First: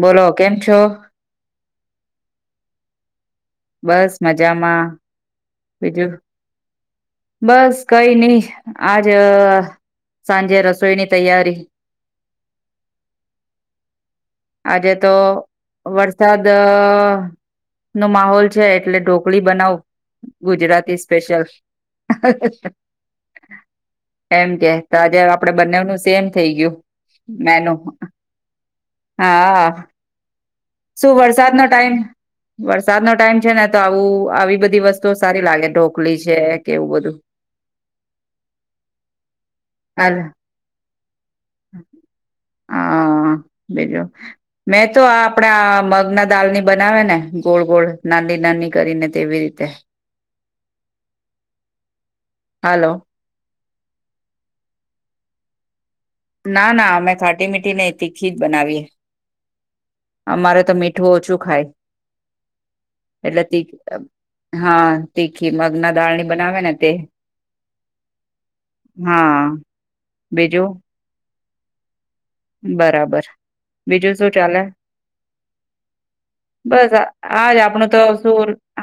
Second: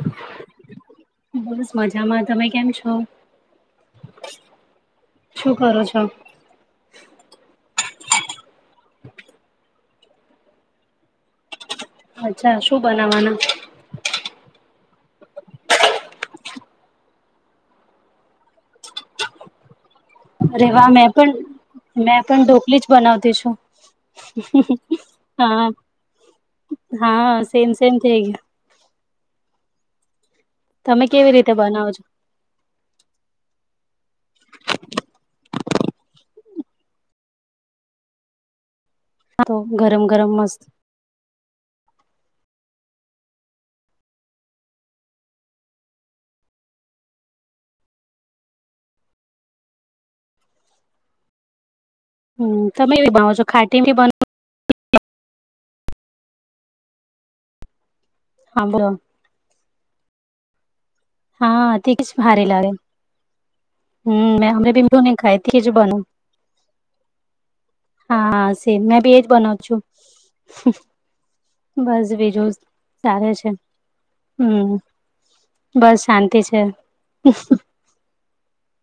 બોલો કેમ છો? બસ મજામાં તમે કેમ છો? બસ મજામાં શું કરો છો બીજું બસ કઈ નઈ આજ સાંજે રસોઈની તૈયારી અચ્છા શું બનાવાનું આજે તો વરસાદ નો માહોલ છે એટલે ઢોકળી બનાવું અરે વાહ ગુજરાતી મેં પણ સ્પેશિયલ મેં પણ ઢોકલી જ બનાવતી છું એમ કે તો આજે આપડે હા બનેનું સેમ થઇ ગયું હા સેમ મેનું સેમ થઈ ગયા હા તમે શું કેવી રીતે વરસાદ નો બનાવો ટાઈમ વરસાદ નો ટાઈમ છે ને તો આવું આવી બધી વસ્તુઓ સારી લાગે ઢોકલી છે કે એવું બધું ખાઓ તો ગરમ હાલ ગરમ મસ્ત હા બીજો મેં તો આપડા મગના દાળ ની બનાવે ને ગોળ ગોળ નાની નાની કરી ને તેવી રીતે હમ્મ હાલો તમે કેવી બનાવો છો ખાટી બી બનાવો ના ના અમે ખાટી મીઠીને તીખી જ હા બનાવીએ બોલો અમારે તો મીઠ હા તે જ ભારે લાગે એટલે હમ મેં તીખી અમે બી હા મીઠું નહી ખાય તીખી જ મગના બનવું દાળની બનાવે ને તે હા એમ મેં બી એજ હા બનાવુ છું બીજું બસ જો સ બરાબર સારો છે બીજું શું ચાલે હમ્મ. બસ આજ આપણું તો શુ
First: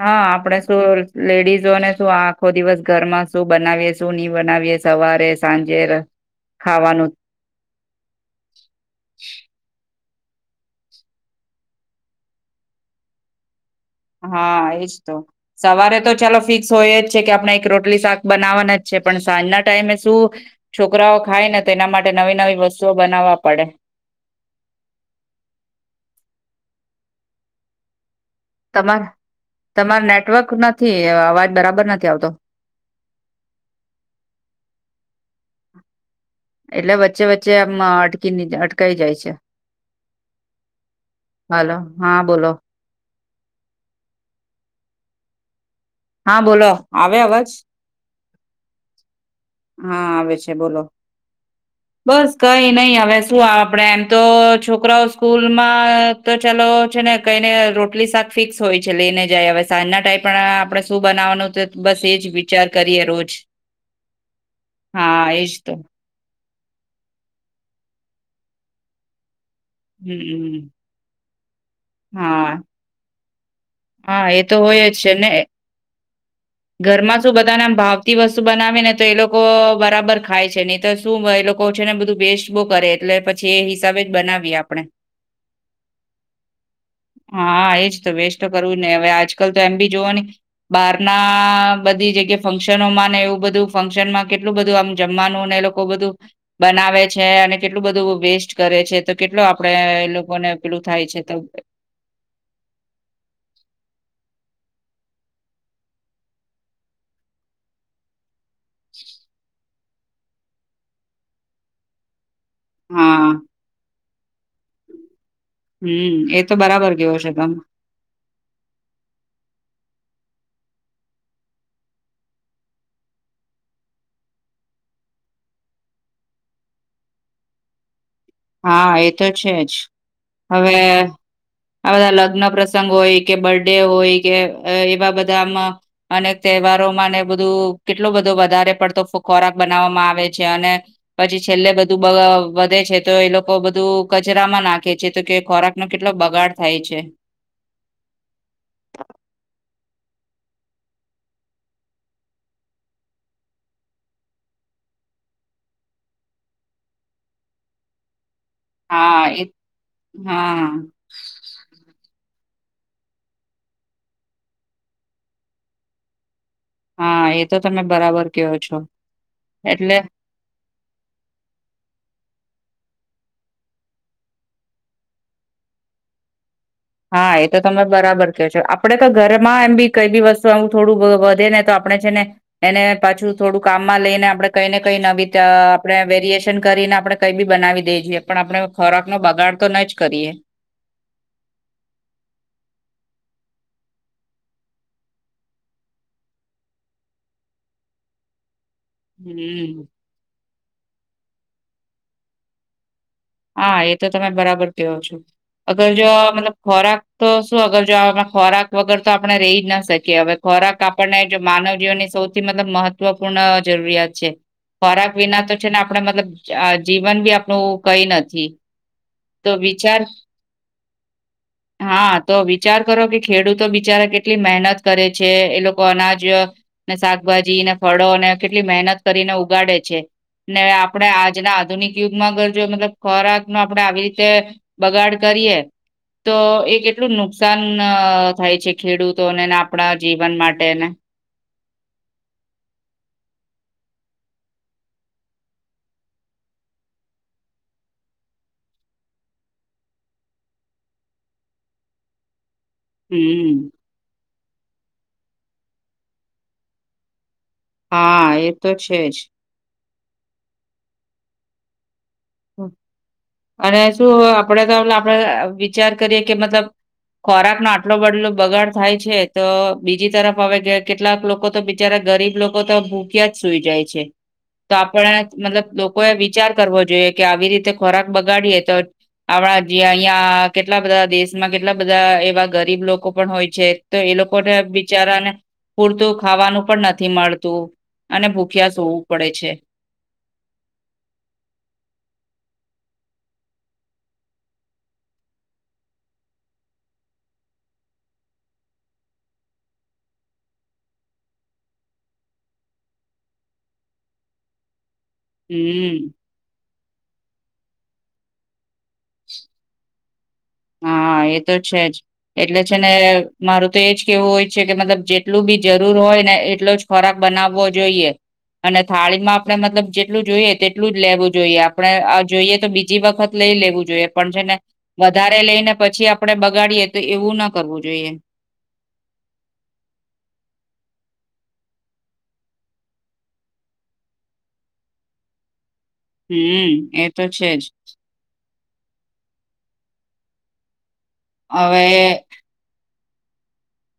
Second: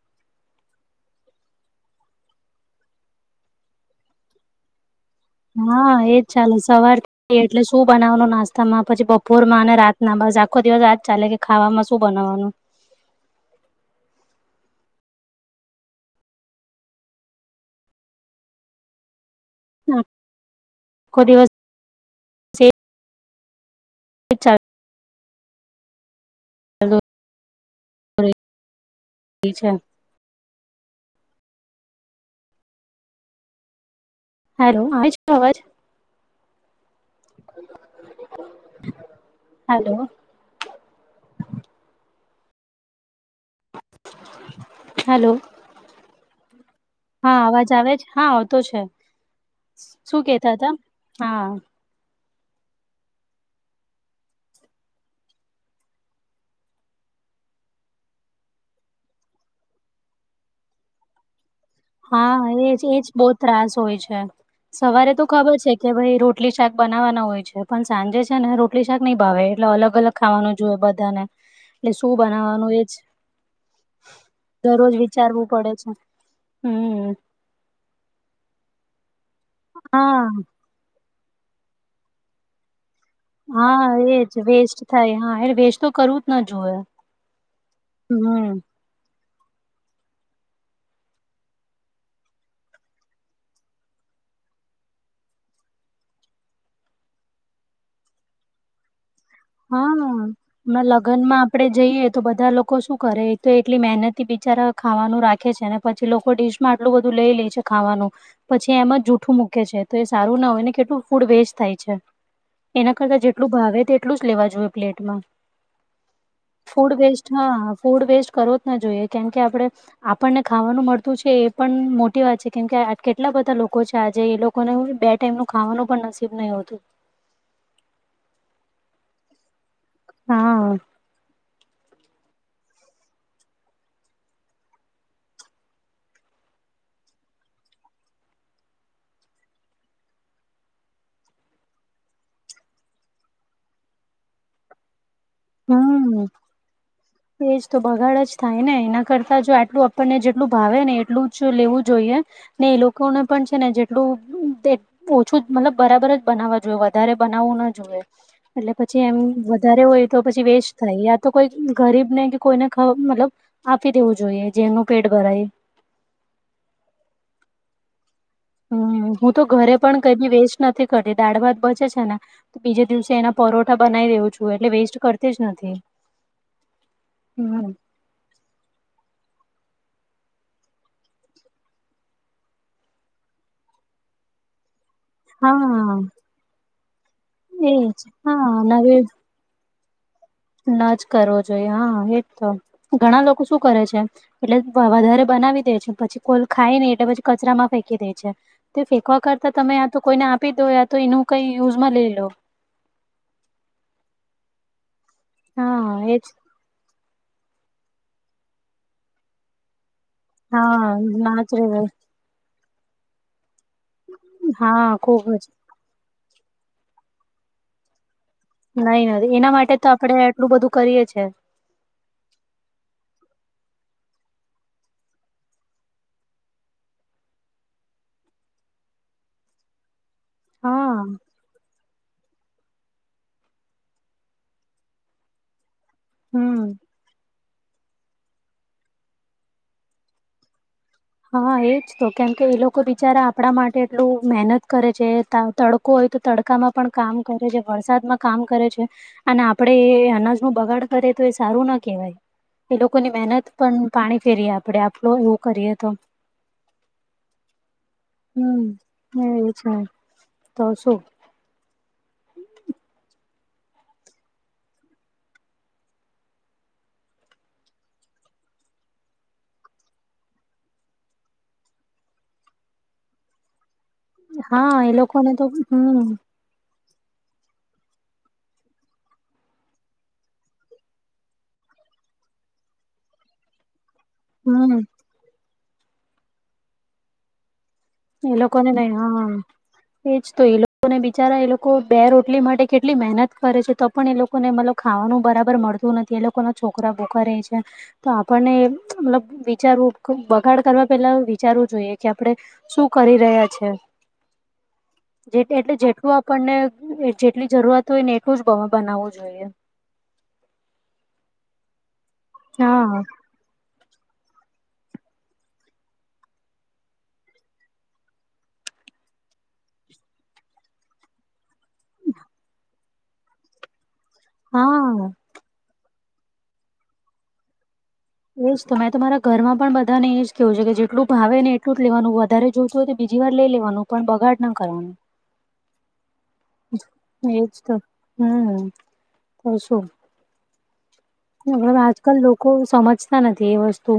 હા આપણે શું લેડીઝોને શું આખો દિવસ ઘરમાં શું બનાવીએ છે સૂની બનાવીયએ સવારે સાંજે હા એજ ચાલે ખાવાનું સવારથી એટલે શું બનાવવાનું નાસ્તામાં પછી બપોરમાં અને રા ના બસ આખો દિવસ આજ ચાલે કે ખાવામાં શું બનાવવાનું હા એજ તો સવારે તો ચાલો ફિક્સ હોય જ છે કે આપણે એક રોટલી શાક બનાવવાના જ છે પણ સાંજના ટાઈમે શું છોકરાઓ આખો દિવસ ખાય ને તો એના માટે નવી નવી વસ્તુઓ બનાવવા પડે. અચ્છા હલ્લો. તમાર છે. તમાર નેટવર્ક નથી અવાજ બરાબર નથી આવતો. હલ્લો આવે છે આવાજ એટલે વચ્ચે વચ્ચે આમ અટકી અટકાય જાય છે. હેલો હલ્લો હા બોલો હલ્લો. હા બોલો આવે હા અવાજ આવે જ હા આવતો છે. હા શું આવે છે કેતા હતા બોલો હા. બસ કઈ નહી હવે શું આપડે એમ તો છોકરાઓ સ્કૂલમાં. તો ચાલો છે ને કઈને રોટલી શાક ફિક્સ હોય છે લઈને જાય હવે સાજના ટાઈપ પણ આપણે શું બનાવાનું છે હા એજ એજ બહું ત્રાસ હોય છે સવારે તો હા ખબર એજ છે તો કે ભાઈ રો રોટલી શાક બનાવવાના હોય છે પણ સાંજે છે ને રોટલી શાક નહીં ભાવે એટલે અલગ અલગ ખાવાનું હમ જોએ બધાને એટલે શું હા બનાવવાનું એજ હા એ તો હોય દરરોજ જ છે ને. વિચારવું પડે છે ઘર હમ. માં શું બધાનેમ ભાવતી વસ્તુ બનાવે ને તો એ લોકો બરાબર હા ખાય છે ને. શું એ લોકો છે ને બધું વેસ્ટ બો કરે. એટલે પછી એ હા હિસાબે જ એજ બનાવીએ વેસ્ટ આપણે થાય હા એ વેસ્ટ તો કરવું જ ન જોવે. હા એજ તો વેસ્ટ તો કરવું નહી હવે આજકાલ તો એમ બી જોવાની બહાર ના બધી જગ્યા ફંક્શનોમાં ને એવું બધું ફંક્શન માં કેટલું બધું આમ જમવાનું એ લોક. લોકો બધું બનાવે છે અને કેટલું બધું વેસ્ટ કરે છે. તો કેટલો આપડે એ હા. લોકોને પેલું હમણાં થાય છે તો. લગ્નમાં આપડે જઈએ તો બધા લોકો શું કરે તો એટલી મહેનત બિચારા ખાવાનું રાખે છે ને પછી લોકો ડિશ માં આટલું બધું લઈ લે છે ખાવાનું. પછી એ એમાં જૂઠું મૂકે છે તો એ સારું ના હોય ને કેટલું ફૂડ વેસ્ટ થાય છે. એના કરતા હા જેટલું ભાવે તેટલું જ લેવા જોઈએ પ્લેટમાં. હમ એ તો ફૂડ બરાબર કેયો વેસ્ટ છે તમ. હા ફૂડ વેસ્ટ કરો જ ના જોઈએ કેમ કે આપડણે આપણને ખાવાનું મળતું છે એ પણ મોટી વાત છે કેમકે કેટલા બધા લોકો છે આજે એ લોક લોકોને બે ટાઈમ નું ખાવાનું પણ નસીબ નહ હોતું. હા એ તો છે જ હા. હવે. આ બધા લગ્ન પ્રસંગ હોય કે બર્ડે હોય કે એવા બધામાં. અને તહેવારોમાંને બધું કેટલો બધો વધારે પડતો ખો ખોરાક બનાવવામાં આવે છે અને. પછી છેલ્લે બધું બ વધે છે. તો એ લોકો બધું કચરામાં નાખે છે તો કે ખોરાક નો કેટલો હમ બગાડ થાય છે. એજ તો બગાડ જ થાય ને એના કરતા જો આટલું આપણને જેટલું ભાવે ને એટલું જ લેવું જોઈએ. ને એ લોકોને પણ છે ને જેટલું. ઓછું જ મતલબ બરાબર જ બનાવવા જોઈએ વધારે બનાવવું ના જોએ. એટલે પછી એમ હા એ વધારે હોય તો પછી હા વેસ્ટ થાય. યા તો કોઈ ગરીબ ને કે કોઈને ખવ મતલબ આપી દેવું જોઈએ જેનું પેટ ભરાય. હા એ તો તમે બરાબર. કહો છો હમ હું તો ઘરે એટલે પણ કદી વેસ્ટ નથી કરતી દાળ ભાત બચે છે ને. બીજે દિવસે એના પરોઠા બનાવી દેઉ છું એટલે વેસ્ટ કરતી જ નથી. હા એ તો હમ તમાર. બરાબર કે છો આપડે કે ઘરમાં એમ બી કઈ બી વસ્તુ આવું થોડું વધે ને તો આપડણે છે ને. એને પાછું થોડું કામમાં લઈને આપડણે કઈ ને કઈ નવીત હા આપણે વેરિએશન કરીને આપણે કઈ બી બનાવી દે એજ જે પણ હા આપણે ખોરાક નો બગાડ તો ન જ કરીએ. ના જ કરવો જોઈએ હા એજ તો ઘણા લોકો શું કરે છે. એટલે વધારે બનાવી દે છે પછી કોલ ખાય નને એટલે પછી કચરામાં ફેંકી દે છે. તે ફેંકવા કરતા હમ તમે આ તો કોઈને આપી દો આ તો એનું કઈ યુઝ માં લઈ લો. હા એ તો તમે બરાબર તેવો છો અગર હા જો એજ મતલબ. ખોરાક તો શું અગર જો આપણા ખોરાક વગર તો આપણે રહી જ ના શકીએ હવે. ખોરાક હા આપણને જો નાચ માનવ જીવનની સૌથી મતલબ મહત્વ. મહવપૂર્ણ જરૂરિયાત છે હા ખોરાક ખુબ વિના જ તો છે ને આપડે મતલબ આ જીવન બી આપણું કઈ નથી નઈ ન એના માટે તો આપડે એટલું બધું કરીએ છે. હા તો વિચાર કરો કે ખેડૂતો બિચારા કેટલી મહેનત કરે છે એ લોકો અનાજ ને શાકભાજી ને ફળો ને કેટલી મહેનત કરીને ઉગાડે છે. ને હા આપડે આજના આધુનિક યુગમાં ઘર જો મતલબ ખોરાક નો આપડે આવી રીતે બગાડ કરીએ તો હમ એટ કેટલું નુકસાન થાય છે ખેડૂતોને ને આપણા જીવન માટેને. હા એજ તો કેમ કે એ લોકો બિચારા આપણા માટે એટલું મહેનત કરે છે. તડકો હોય તો તડકામાં પણ કામ કરે છે વરસાદમાં કામ કરે છે. અને આપડે એ અનાજ નું બગાડ કરે તો એ સારું ના કેહેવાય. એ લોકોની મહેનત હમ પણ પાણી ફેરીએ આપડે આપડે એવું કરીએ તો. હા એ હમ તો છે જ એ છે તો શું. અને શું આપડે તો આપડે વિચાર કરીએે કે મતલબ. ખોરાક નો આટલો બદલો બગાડ થાય છે તો બીજી તરફ હવે કેટલાક લોકો તો બિચારા ગરીબ લોકો તો ભૂખ્યા જ સુઈ જાય છે. તો હા એ આપણે લોકોને તો મતલબ હમ લોકોએ વિચાર કરવો જોઈએ કે આવી રીતે ખોરાક બગાડીએ તો આપણા જ્યા અહિયા કેટલા બધા દેશમાં કેટલા બધા એવા ગરીબ લોકો પણ હોય છે તો એ લોકોને હમ બિચારાને પૂરતું ખાવાનું પણ નથી મળતું. અને એ લોકોને ભૂખ્યા નહી સુવું હા પડે છે. એજ તો એ લોકોને બિચારા એ લોકો બે રોટલી માટે કેટલી મહેનત કરે છે તો પણ એ લોકો લોકોને મતલબ ખાવાનું બરાબર મળતું નથી એ લોકો ના છોકરા ભૂખા રહે છે તો આપણને મતલબ વિચારવું બગાડ કરવા પેલા વિચારવું જોઈએ કે આપણેે શું કરી રહ્યા છે. જે એટલે હમ જેટલું પણને જેટલી જરૂરત હોય ને એટલું જ બ બનાવવું જોઈએ. હા એ તો છે જ એટલે છે હા ને- મારું તો એજ કેવું હોય છે કે મતલબ જેટલું બી જરૂર હોય ને એટલો જ ખોરાક બનાવવો જોઈએ. અને થાળીમાં આપણે મતલબ જેટલું જોઈએ તેટલું જ લેવું જોઈએ આપણે જોઈએ તો બીજી વખત લઈ લેવું જોઈએ પણ છે ને હા વધારે લઈને પછી આપડે બગાડીએ તો એવું ના કરવું જોઈએ. એજ તો મેં તો તમારા ઘરમાં પણ બધાને એજ કેવું છે કે જેટલું ભાવે ને એટલું લેનું વધારે જોતું હો બીજી વાર લઈ લેવાનું પણ બગાડ ના કરવાનું. [inaudible] હમ્મ એ એજ છે જ તો હમ્મ તો શું. હવે આજકાલ લોકો સમજતા નથી એ વસ્તુ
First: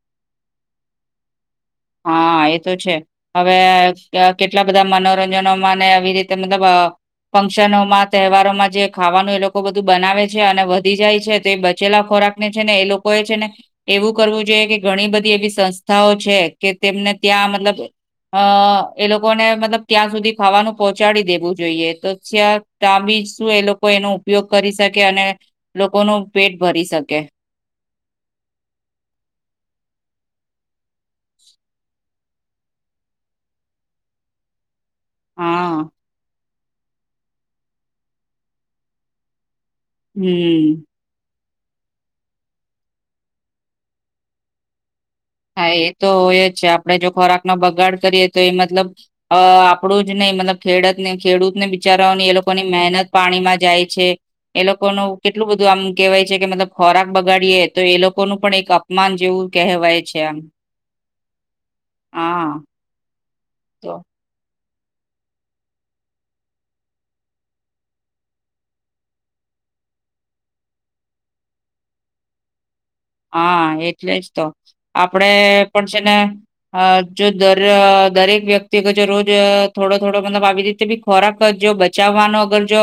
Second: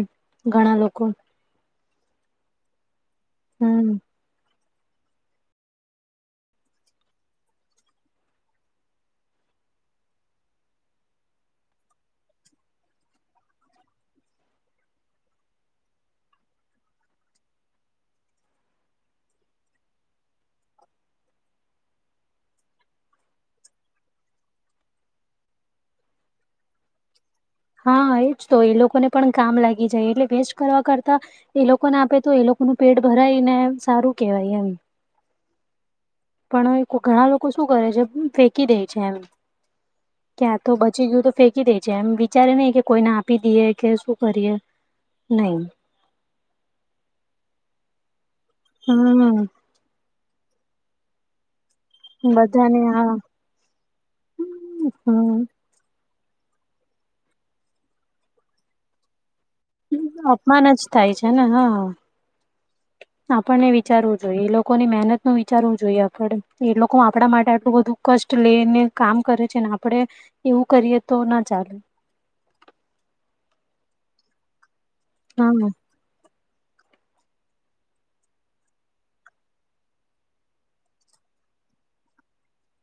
ઘણા લોકો. હા એ તો છે હવે હમ કેટલા બધા મનોરંજનોમાંને આવી રીતે મતલબ ફંક્શનોમાં તહેવારોમાં જે ખાવાનું એ લોકો બધું બનાવે છે અને વધી જાય છે તો એ બચેલા ખોરાક છે ને એ લોકો એ છે ને એવું કરવું જોઈએ કે ઘણી બધી એવી સંસ્થાઓ છે કે તેમને ત્યાં મતલબ અ એ લોકોને મતલબ ત્યાં સુધી ખાવાનું પહોંચાડી દેવું જોઈએ તો તો આ બીજ શું એ લોકો એનો ઉપયોગ કરી શકે અને લોકો ન પેટ ભરી શકે. હા એજ તો એ લોકોને પણ કામ લાગી જાય એટલે વેસ્ટ કરવા કરતા એ લોકોને આપે તો એ લોકોનું પેટ ભરાય ને સારું કેહેવાય એમ. હા. પણ ઘણા લોકો શું કરે છે ફેકી દે છે એમ કે્યા તો હમ બધા. ચીયું તો ફેંકી દે છે એમ વિચારે નહી કે કોઈને આપી દઈએ કે શું કરીએ. નહી હા એ તો હોય જ છે આપડણે જો ખોરાકનો બગાડ કરીએ તો એ મતલબ હમ આપડું જ નઈ મતલબ ખેડત ને ખેડૂતને બી બીચારાઓની એ લોકોની બધાને આ મહેનત પાણીમાં જાય છે એ લોકોનું હમ કેટલું બધું આમ કહેવાય છે કે મતલબ ખોરાક બગાડીએ તો એ લોકો ન પણ એક અપમાન જેવું કહેવાય. છે આમ અપમાન જ થાય છે ને હા હા આપણને તો વિચારવું જો એ લોકોની મહેનત નું વિચારવું જોઈએ આપડ એ લોકો આપણા માટે આટલું બધું કષ્ટ લેને કામ કરે છે ને આપડે એવું કરીએ તો ના ચાલે. હા એટલે જ તો આપડે હા પણ છે ને અ જો દર દરેક વ્યક્તિ કે જે રોજ થોડો થોડો મતલબ આવી રીતે બી ખોરાક જો બચાવવાનો અગર જો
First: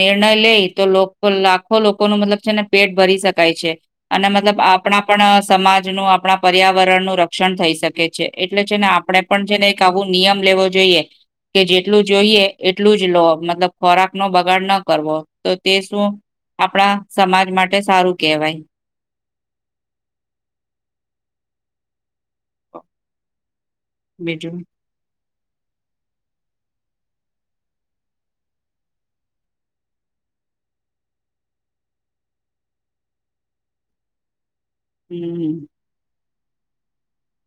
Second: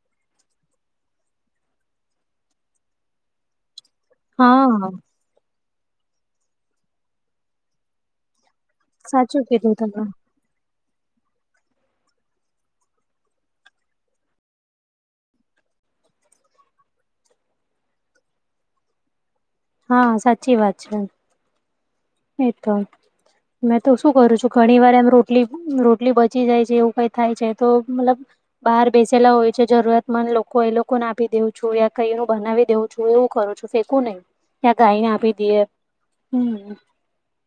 નિર્ણય લઈ તો લોકો લાખો લોકો ન મતલબ છેને પેટ ભરી શકાય છે અને મતલબ હા આપણા પણ સમાજનું આપણા પર્યાવરણનું રક્ષણ થઈ શકે એટલે છે ને આપડે સાચું પણ છે ને કીધું એક આવો તમે નિયમ લેવો જોઈએ. કે જેટલું જોઈએ એટલું જ લો મતલબ ખોરાક નો બગાડ ન કરવો તો તે શું આપણા સમાજ માટે સારું કેહેવાય. હા સાચી વાત છે. એ તો મેં તો શું કરું છું બીજું ઘણી વાર એમ રો રટલી રોટલી બચી જાય છે એવું કઈ થાય છે તો મતલબ બહાર બેસેલા હોય છે જરૂરતમંદ લોકો એ લોકોને આપી દેઉ છું યા કઈનું બનાવી દેઉું છું. એવું કરું છું ફેંકું નહી ત્યાં ગાઈને આપી દેએ. હમ્મ હમ...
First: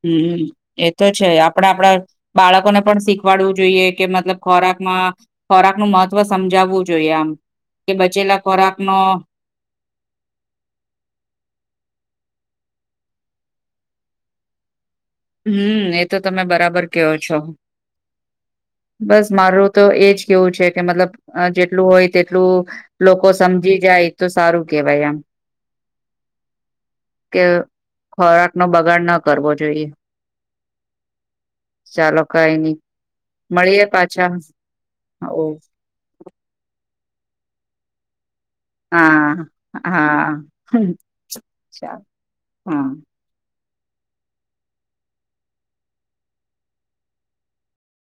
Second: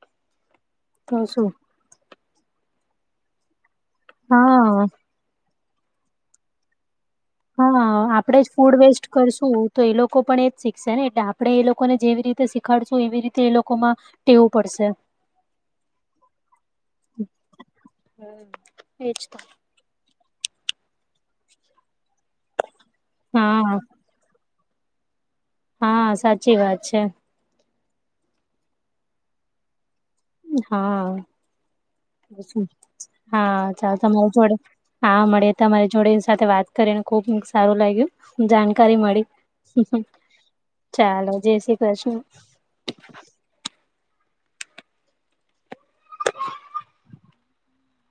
હમ, એ તો છે આપડા આપડા બાળકો ને પણ શીખવાડવું જોઈએ કે મતલબ હા ખોરાકમાં ખોરાક નું મહત્વ સમજાવવું જોઈએ આમ હા કે આપડે બચેલા જ ફૂડ ખોરાક નો વેસ્ટ કરશું તો એ લોકો પણ એ જ શીખશે ને એટલે આપણે એ લોકોને જેવી રીતે શીખાડશું એવી રીતે એ લોકોમાં વું પડશે. હમ એ તો તમે બરાબર કેયોો છો હમ બસ મારો તો એજ કેવું છે કે મતલબ જેટલું હોય તેટલું લોકો હા સમજી જાય તો સારું કેહેવાય આમ. હા, સાંચી વાત છે. કે ખોરાક નો બગાડ ન કરવો જોઈએ. હા. ચાલો કઈ નઈ હા મળીએ ચાલ પાછા તમારી જોડે હા ઓ મળે તમારે જોડેની સાથે વાત કરીને ખુબ સારું લાગ્યું. કરી મળી હા હા ચાલો જય શ્રી ચાલ કૃષ્ણ. હા.